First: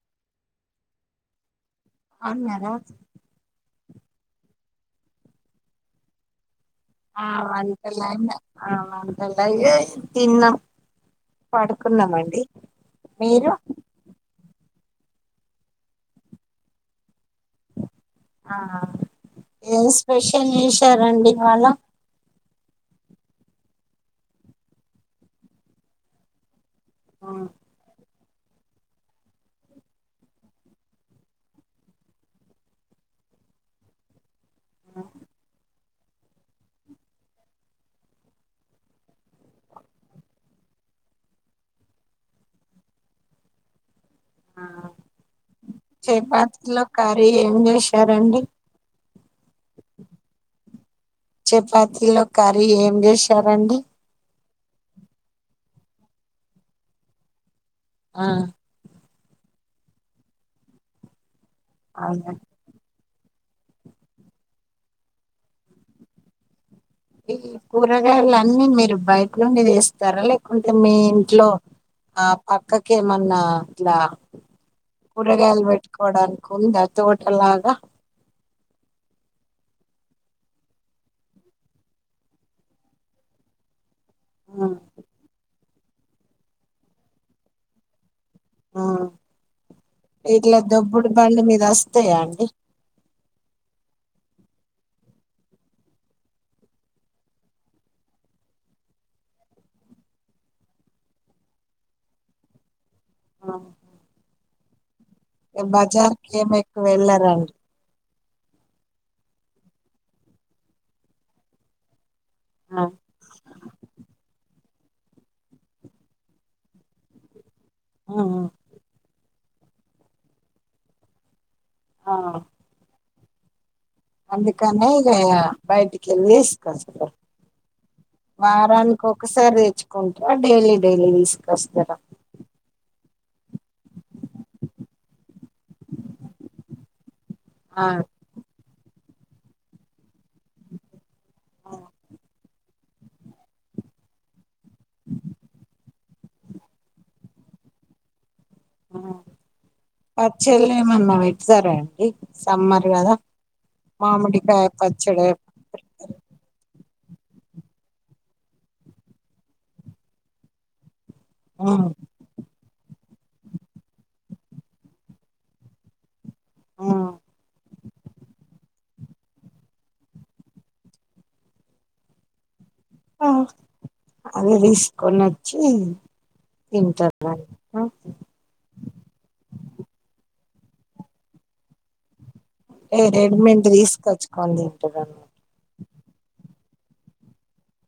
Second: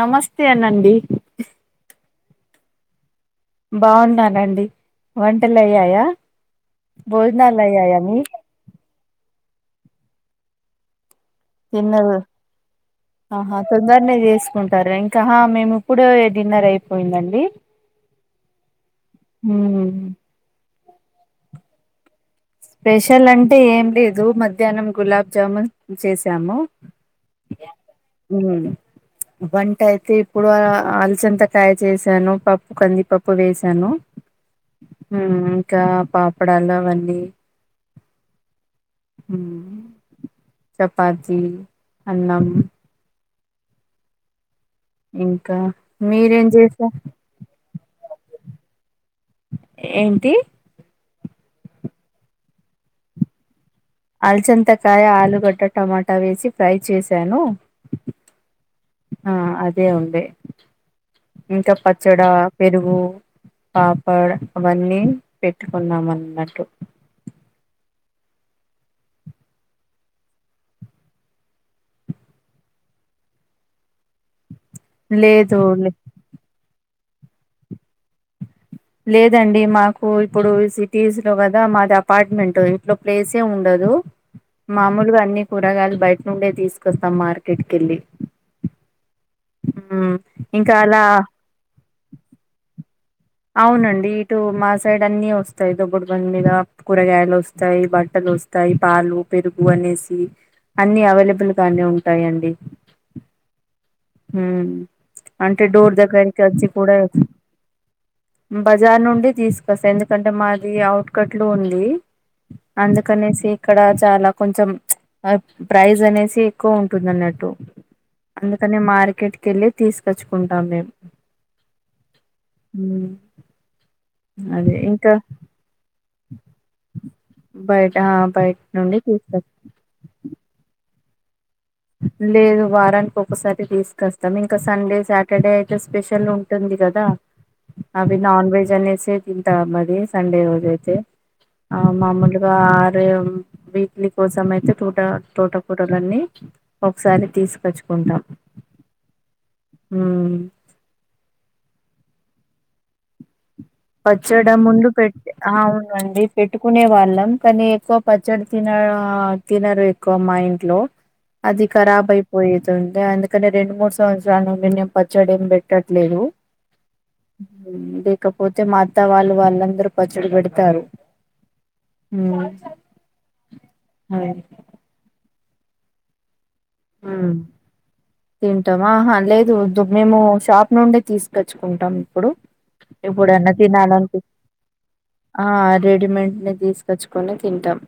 నమస్తే అనండి బన్నారా బాగున్నానండి వంటలయ్యాయా ఆ మంటంటల ఆ మంటల తిన్నం తిన్న మీరు ఆహా తొందరనే చేసుకుంటా సరే ఇంకా హ మేము ఇప్పడే డిన్నర్ అయిపోయిందండి ఆ ఏం మ్మ్. స్పెషల్ చేసారండి ఇవాళ స్పెషల్ అంటే ఏం లేదు మధ్యాహ్నం గులాబ్ జామున్ చేసాము ఆ ఉ వంట అయితే ఇప్పుడు అలచంతకాయ చేసాను పప్పు కందిపప్పు వేసాను ఇంకా పాపడాలు అవన్నీ చపాతి అన్నం ఇంకా మీరేం చపాతిలో చేసారు కర్రీ ఏం చేశారండి ఏంటి చపాతిలోకి కర్రీ ఏం చేసారండి అలచంతకాయ ఆలుగడ్డ టమాటా వేసి ఫ్రై చేశాను ఆ ఆ అదే ఉందె ఇంకా పచ్చడా అవునా పెరుగు పాపాడ్ అవన్నీ పెట్టుకున్నామన్నట్టు ఈ కూరగాయలన్నీ మీరు బయ్ క్లుండి దేస్తారా లేకుంటే మీ ఇంట్లో ఆ పక్కకేమన్నా ఇట్లా లేదు కూరగాయల్ లే పెట్టుకోడానికుందా తోటలాగ లేదండి మాకు ఇప్పుడు ఈ సిటీస్ లో కదా మాది అపార్ట్మెంట్ ఇంట్లో ప్లేసే ఉండదు ఉమ్ మామొల్గా అన్ని కూరగాయలు బయట్నుండే తీస్కొస్తం మార్కెట్ కెళ్ళి ఆ మ్, ఇట్లా ఇంకా అలా దొబ్బడు బండి మీద వస్తయా అండి అవునండి ఇటు మా సైడ్ అన్నీ వస్తయ్ దొబ్బుడుబండి మీద కూరగాయలొస్తాయి బట్టల్ లొస్తాయి పాలు పెరుగు అనేసి అన్ని అవైలబుల్ గానే ఉంటాయండి హూ ఇగ అంటే డోర్ బజార్కి దగ్గరికె ఏమి వొచ్చి ఎక్కువ కూడా వెళ్ళరండి బజార్ నుండి తీసుకొస్త ఎందుకంటే మాది ఔట్కట్లు ఉంది ఆ అందుకనేసి ఇక్కడ చాలా కొంచం [unintelligible] ప్రైజ్ అనేసి ఎక్కువ ఉంటుంది అన్నట్టు అందుకనే మార్కెట్ కెళ్ళి తీసుకచ్చుకుంటాం మేమ్ ఆ ఊ అందుకనే ఇగ బయిటికెళ్ళేస్ బయట ఆ, [inaudible] బయట వారాన్ నుండి తీసుకొ కొకసారి తెచ్చుకుంట్రా డేలీ డైలీ దీస్ లేదు వారాన్ కొ కొక్కసారె తీసుకొస్తాం ఇంకా సండే శాటర్డే అయితే స్పెషల్ ఉంటుంది కదా ఆ, అవి నాన్ వెజ్ అనేసె తింటా అది సండే రోజైతే ఆ మామొలు గా వారేమ్ వీక్లీ కోసం అయితే టూట తోటపూటలన్నీ ఒక్సారి తీస్ కచ్చుకుంటాం ఆ పచ్చళ్ళేమన్న పెడతారా అండి సమ్మర్ గదా పచ్చడ ముందు పెట్టె అవునండి పెట్టుకునే వా ళ్ళం కానీ ఎక్కువ పచ్చడి తిన తినరు ఎక్కువ మా ఇంట్లో అది ఆ, ఖరాబ్ అయిపోయేద్ ండ అందుకనె రెండు మూడు సంవత్సరాల నుండి నేన్ పచ్చడేం బెట్టట్లేదు ఆ. లేకప్ మా అత్త వాళ్ళు వాళ్ళందరూ పచ్చడి బెడతారు ఊ ఆ అది దీస్కొనొచ్చి ఊ తింటవ ఆహా లేదు ద మేము షాప్ నుండి తీసుకొచ్చుకుంటాం ఇప్పుడు ఇప్పుడు ఎండకి రెడీమేడ్ నాయ్ నొల్కి తీసుకొచ్చుకొని తింటారు ఆ రెడీమేంట్ నే తీస్కొచ్చుకొనె తింటాం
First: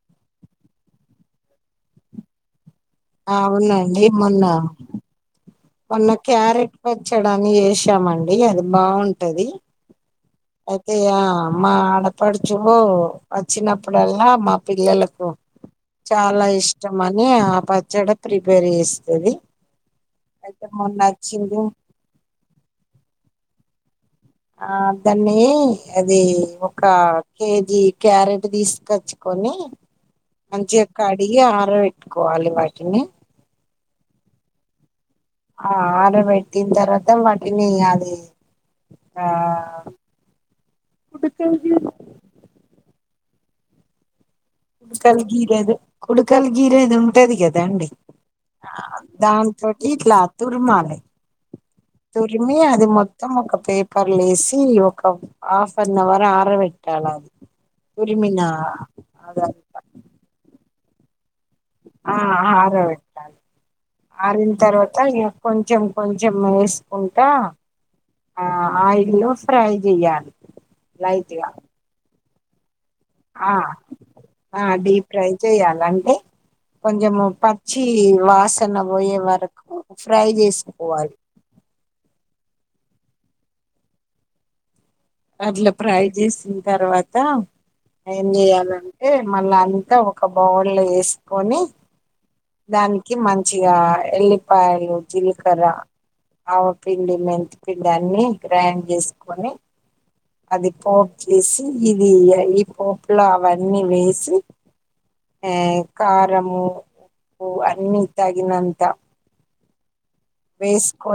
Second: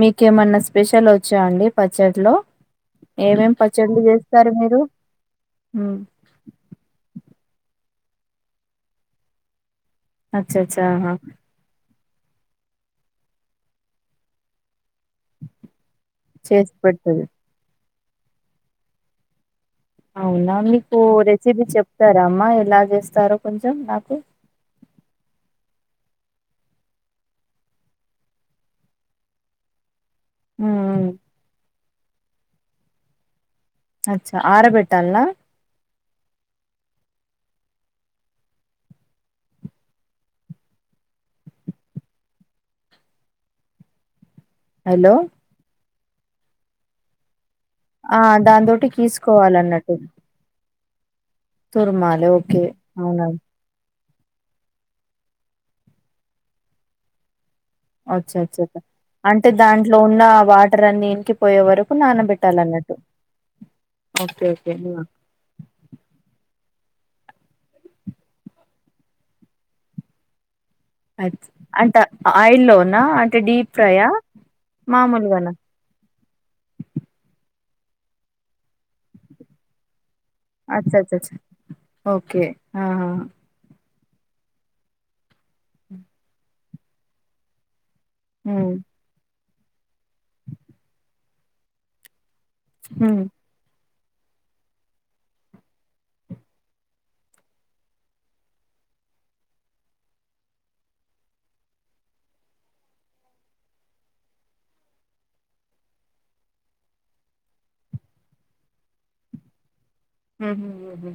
మీకేమన్నా స్పెషలొచ్చా అండి పచ్చల్లో అవునండి మొన్న మొన్న క్యారెట్ పచ్చడా అని ఏషామండి అది బావుంటది అచ్చ అచ్చా ఆహా అయితేయా మా ఆడపడుచు వచ్చినప్పుడల్లా మా పిల్లల కు చాలా చేసి పెడుతుంది ఇష్టమని ఆ పచ్చడ ప్రిపేర్ జేస్తది అవునా మీకు రెసిబి చెప్తారా అమ్మా ఎలా జేస్తారో కొంచెం నాకు ఆ దాన్ని అది ఒక కేజీ క్యారెట్ దీస్కచ్చుకో ని మంచిగా కడిగి ఆర వెట్టుకోవాలి వాటిని అచ్చ ఆరబెట్ ఆ ఆరబెట్టిన్ తర త్తం వాటిని అదీ ఆ కుడుకల్ గీర్ హలో కుడుకల గీరేది కుడుకల్ గీరేది ఉంటది గద్ దండి ఆ ఆ దాంతోటి దాంతోటి గీసుకోవాలన్నట్టు ఇట్లా తుర్మాలే. తుర్మాలి తురిమీ ఓకే అది అవునా మొత్తం ఒక పేప్ పర్ లేసీ ఒకా హాఫ్ అన్ అవర్ ఆరబెట్టాల అది. అచ్చ తురిమిన అచ్చ అచ్చ అంటే అదంతా దాంట్లో ఉన్నా వాటర్ అన్నీ ఇంకి. పోయే వరకు నానబెట్టాలన్నట్టు. ఓకే ఆరిన్ ఓకే తర్వాతా ఇగా కొంచెం కొంచెం ఏసి. కుంటా ఆ ఆయిల్లో ఫ్రై జెయ్యాలి. అచ్ అంటా ఆయిల్లో ఆ ఆ డీప్ ఫ్రై మామూలుగానా చెయ్యాల అంటే కొంచెము ప ఛ్ఛీ వాసన పొయ్యే వరకూ. అచ్చ అచ్చ ఛ ఓకే ఆహా అట్లా ఫ్రై చేసిన్ తర్వాతా ఏం హ్మ్ జెయ్యాలంటే. మళ్ళా అంతా ఒక బౌల్లో ఏసుకొనీ దానికి హ్మ్ మంచిగా ఎల్లిపాయలు, జిల్కరా ఆవపిండి, మెంతి పిండి అన్నీ గ్రైండ్ చేసుకొని. అది పోపు చేసి ఇది ఈ పోపులో అవన్నీ వేసి. ఆఇది కారమూ, ఉప్పూ అన్నీ తగినంతా ఊహ్ము ఊహ్ము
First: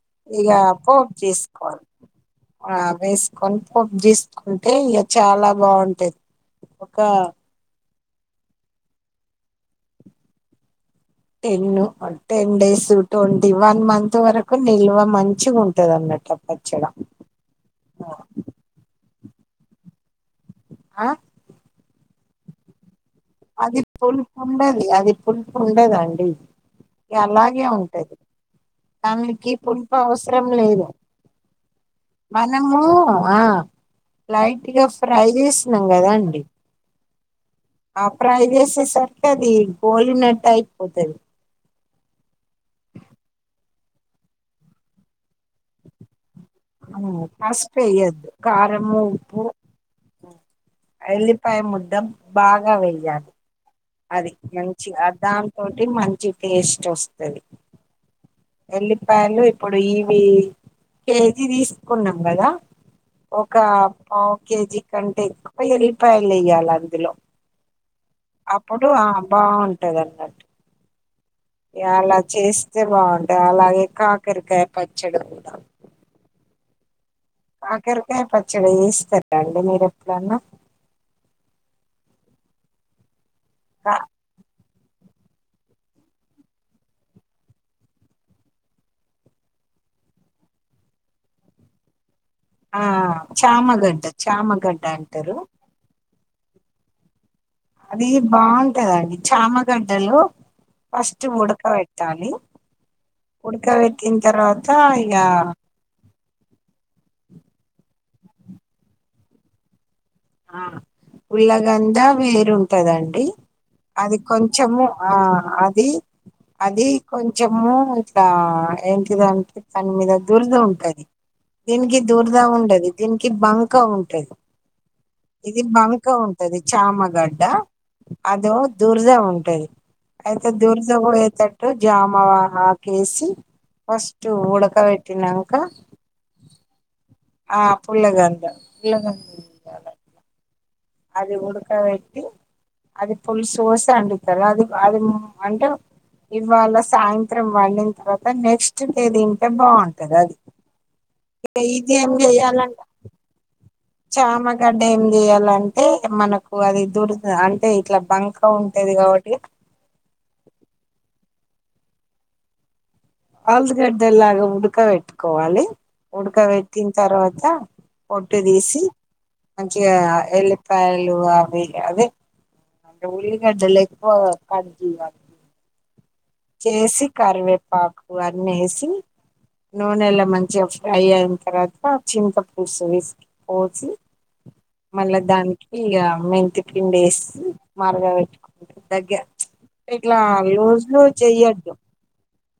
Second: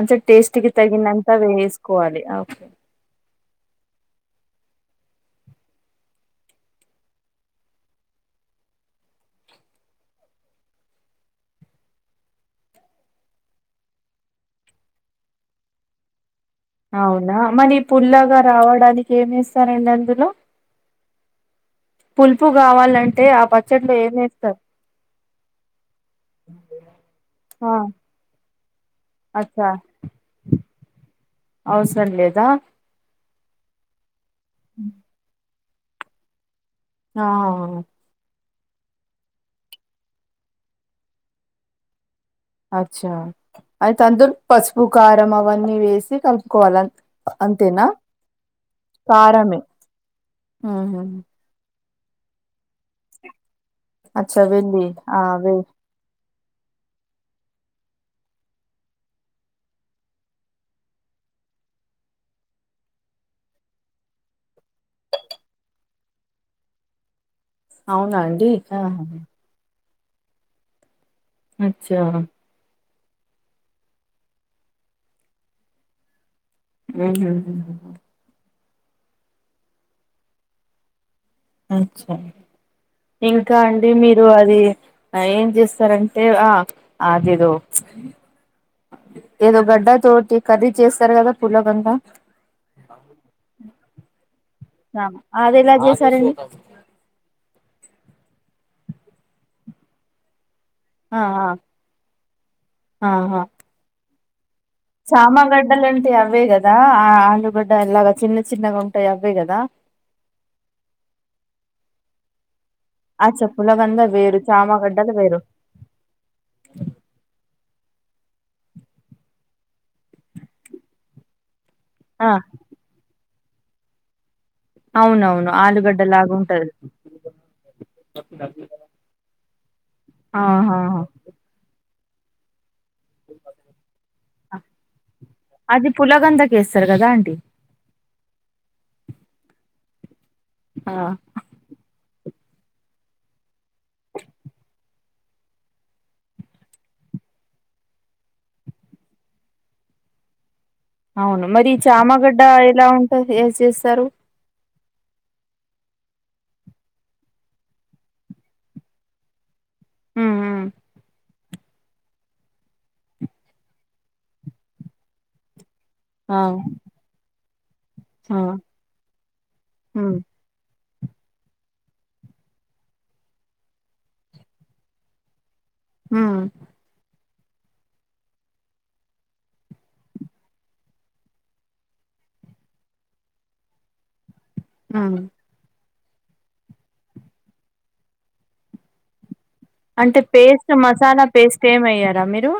అంచే ఇక టేస్ట్ కి పోపు తగినంతా వేసుకోవాలి అ ఓకే. కొంచెం జీసుకుంటే ఇగ చాలా బాగుంటది ఒకా ten ten days twenty one month వరకు నిల్వ మంచిగుంటది అన్నట్లు. అవునా మరి పుల్లగా రావడానికి ఏమి ఏస్తారండి అందులో. ఆ పుల్పు గావాలం అది పుల్పు ఉండది అది పుల్పు ఉండదండి. ఇగ అలాగే ఆ ఉంటది దానికీ అచ్చా పులుపు అవసరం లేదు. అవసరం లేదా మనమూ ఆ లైట్ గా ఫ్రై చేశినం గదా అండి. ఆ అవును ఆ ఫ్రై చేసేసరికి అదీ గోలి నట్ట్ అయిపోతది. అఛ్ఛా ఐతే అందుల్ పసుపూ, కారం అవన్నీ వేసి కల్ప్ ఆ పస్పు ఎయద్దు కారము, ఉప్పు కారమే ఉహు ఎల్లిపాయ ముద్దా బాగా వెయ్యాలి. అది అచ్చా వెల్లి మంచిగా ఆ వె దాంతోటి మంచి టేస్ట్ వస్తది. ఎల్లిపాయలు ఇప్పుడు ఈవీ కేజీ తీసుకున్నాం గదా. ఒకా పావు కేజీ కంటే ఎక్కువ ఎల్లిపాయలు ఎయ్యాల అందులో. అవునా అండి అప్పుడూ ఆహా ఆ బాగుంటది అన్నట్టు. ఇగ అచ్చా అలా చేస్తే బాగుంటది అలాగే కాకరికాయ పచ్చడి గూడా. ఊహ్ము [unintelligible] చేశి పెడతా [inaudible] అండి మీరు ఎప్పుడన్నా. అఛ్చ ఇంకా అండి మీరు అదీ ఆ ఏం చేస్తారంటే ఆ అదేదో ఏదో గడ్డ తోటి కర్రీ చేస్తారు గదా పులగం లా ఆ చామగడ్డ చామగడ్ అదెలా చేస్తారండి? అది బావుంటదండి చామగడ్డలో ఫస్ట్ ఆహా ఉడక బెట్టాలి ఉడకబెట్టిన తర్వా చామగడ్డలొన్ అంటే అవే గదా ఆ ఆలుగడ్డ లాగా చిన్న చిన్నగా ఉంటాయి అవే గదా ఆ ఉల్లగంజ వేరు ఉంటదండి. ఆ చెప్పులగంద అది వేరు కొంచెము ఆ చామగడ్డలు వేరు అది అది కొంచెము ఆ ఎంటిదంటే దాని మీద దుర్ధ ఉంటది. దీనికి ఆ దురద ఉండది దీనికి బంకా ఉంటది. అవునవును ఇది ఆలుగడ్డ బంక లాగా ఉంటది చామగడ్డ. అదేమో దురద ఉంటది అయితే ఆహా దురద పోయేటట్టు జామ వా ఆ కేేసి ఫస్ట్ ఉడక బెట్టినాంక అది పులగందకి వేస్తారు కదా ఆంటీ ఆ పుల్లగుంది పుల్లగుంది [unintelligible] ఆ అది గూడ కాయ్ అది పులుసు పోసి వండుతారు అది అది ఊమ్ అంటే ఇవ్వాళ సాయంత్రం వండిన తర్వాత నెక్స్ట్ డే తింటే బాగుంటది అది అవును మరి ఈ చామగడ్డ ఎలా ఉంటది. [unintelligible] చామ గడ్డ ఏం చెయ్యాలంటే మనకు అది దురద అంటే ఇట్లా బంక ఉంటది కాబట్టి హుమ్ ఊమ్ ఆలుగడ్డల్లాగా ఉడక బెట్టుకోవాలి ఉడక ఆ బెట్టిన తర్వాత పొట్టు ఆ తీసి మంచిగా ఉమ్ ఎల్లిపాయలు అవి అదే దాంట్లో ఉల్లిగడ్డలు ఎక్కువ కట్ చేయాలి. హుమ్ చేసి కరివేపాకు అన్నేసి నూనెలా మంచిగా ఫ్రై అయిన తర్వాత చింత పలుసు పిసికి పోసి ఉమ్ మళ్ళా దానికి ఇగ మెంతి పిండేసి మరగ పెట్టుకుంటే దగ్గ ఇట్లా అంటే paste loose loose masala paste చెయ్యద్దు ఏమి వేయ్యారా మీరు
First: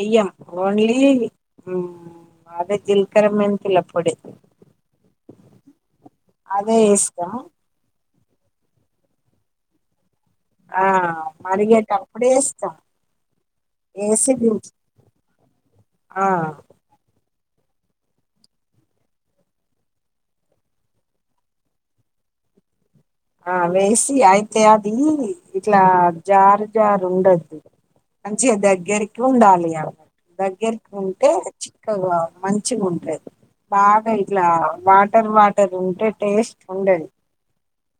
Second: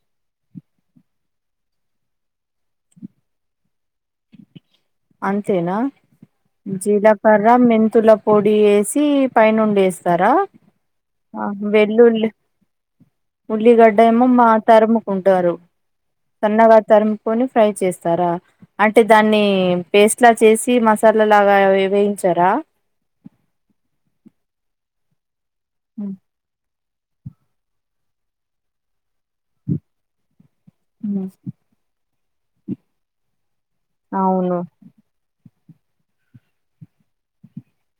ఎయ్యం ఓన్లీ ఊమ్ బాగ జీలకర్ర మెంతుల పొడి అంతేనా అదే వేస్తాం జీలకర్ర మెంతుల పొడి వేసి పైనుండేస్తరా ఆ ఆ మరిగేటప్పుడు వెల్లుల్లి వేస్తాం ఉల్లిగడ్డ ఏమో వేసి మా దించు తరుముకుంటారు ఆ సన్నగా తరుము కొని ఫ్రై చేస్తారా అంటే దాన్ని పేస్ట్ లా చేసి మసాలా లాగా వే వేయించారా? ఆ వేసి అయితే అది ఇట్లా జార్ జారు ఉండద్దు మంచిగా దగ్గరికి ఉండాలి ఇగా దగ్ దగ్గరకి ఉంటే చిక్కగా మంచిగుంటది బాగా ఇట్లా అవును వాటర్ వా టర్ ఉంటే టేస్ట్ ఉండది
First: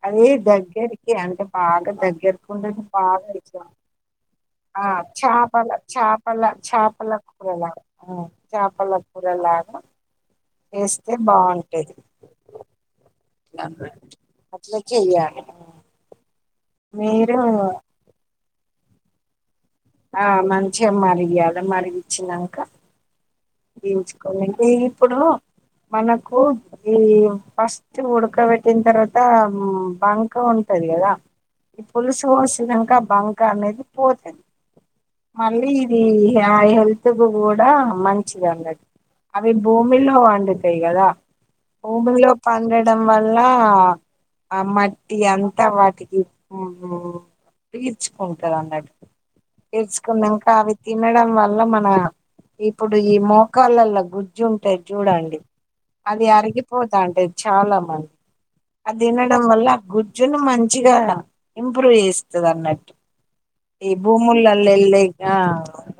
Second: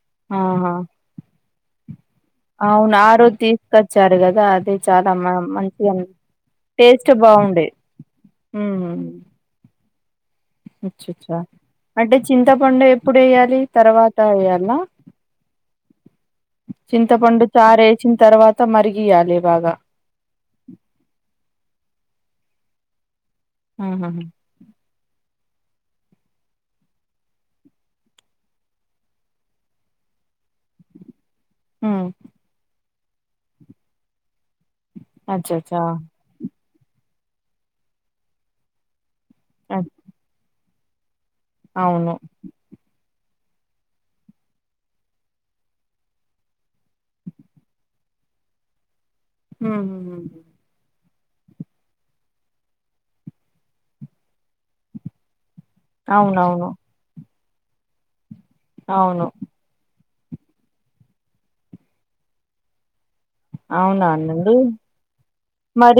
అది ఆహా దగ్గరికి అంటే బాగా దగ్ గ్గరకి ఉండాలి అవును ఆ బాగ రోజు ఇట్లా తీసుకొచ్చారు కదా అదే ఆ చాలా మ చాపల మంచిగా చాపల టేస్ట్ చాపల కూర బాగుండే లాగ ఆ చాపల కూర లాగా అచ్చచ్చా అంటె చింతపండు ఎప్పుడెయ్యా లి తర్వాత ఎయ్యాల్నా అట్లా చెయ్యాలి మీరు చింతపండు చారేచి తర్వాత మరిగియ్యాలి బాగా ఆ మంచిగా మరిగియాలి దించుకొని ఇగిఇప్పుడూ మనకూ ఈ ఫస్ట్ ఉడకబెట్టిన్ తర్వతా మ్ బంగ్ క ఉంటది గదా ఈ పులుసు పోసినంక బంక అనేది పోతది మళ్ళీ అచ్చచ్చ ఇది ఆ హెల్త్ కు గూడా మంచిదే అన్న అవి భూమిలో పండుతయి గదా అవును భూమిలో పండడం వల్లా ఆ మట్టి అంత వాటికి మ్మ్ మ్మ్మ్మ్ తీర్చుకుంటారన్నట్టు తీర్సుకున్నంక అవి తినడం వల్ల మనా ఇ ప్పుడు ఈ మోకాళ్లల్ల గుజ్జుంటది జూడండి అది అవునవును అరిగిపోతాంటది చాలా మంది అవును అద్దినడం వల్ల గు జ్జును మంచిగాల ఇంప్రూవ్ జేస్తదన్నట్టు ఈ అవునానండి భూముల్లల్లెల్లే గా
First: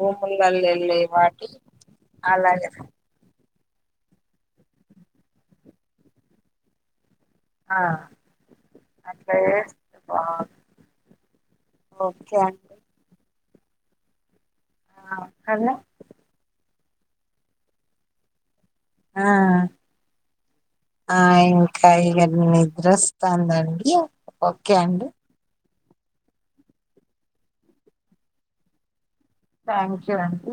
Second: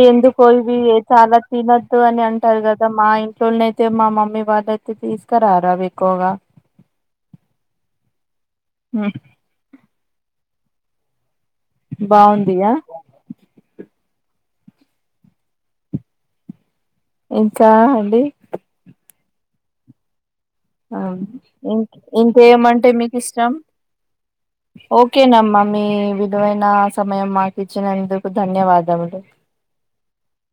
భూముల్లల్లెల్లే వాటి నద్దు అని అంటారు అలాగే గదా మా ఇం ట్లోనైతే మా మమ్మీ వాళ్ళయితె తీస్కరారవి ఎక్కువగా ఆ అట్ల జాస్తె బా బావుందిగా ఆ కద ఇంకా అండి ఆ ఆ ఇంకా ఇంక్ ఇగ ఇంకేమంటె మీకిష్టం నిద్రొస్తాందండి ఓకే అండి ఓకేనమ్మ మీ విలువైనా సమయం మాకిచ్చినందుకు ధన్యవాదములు థ్యాంక్యూ అండి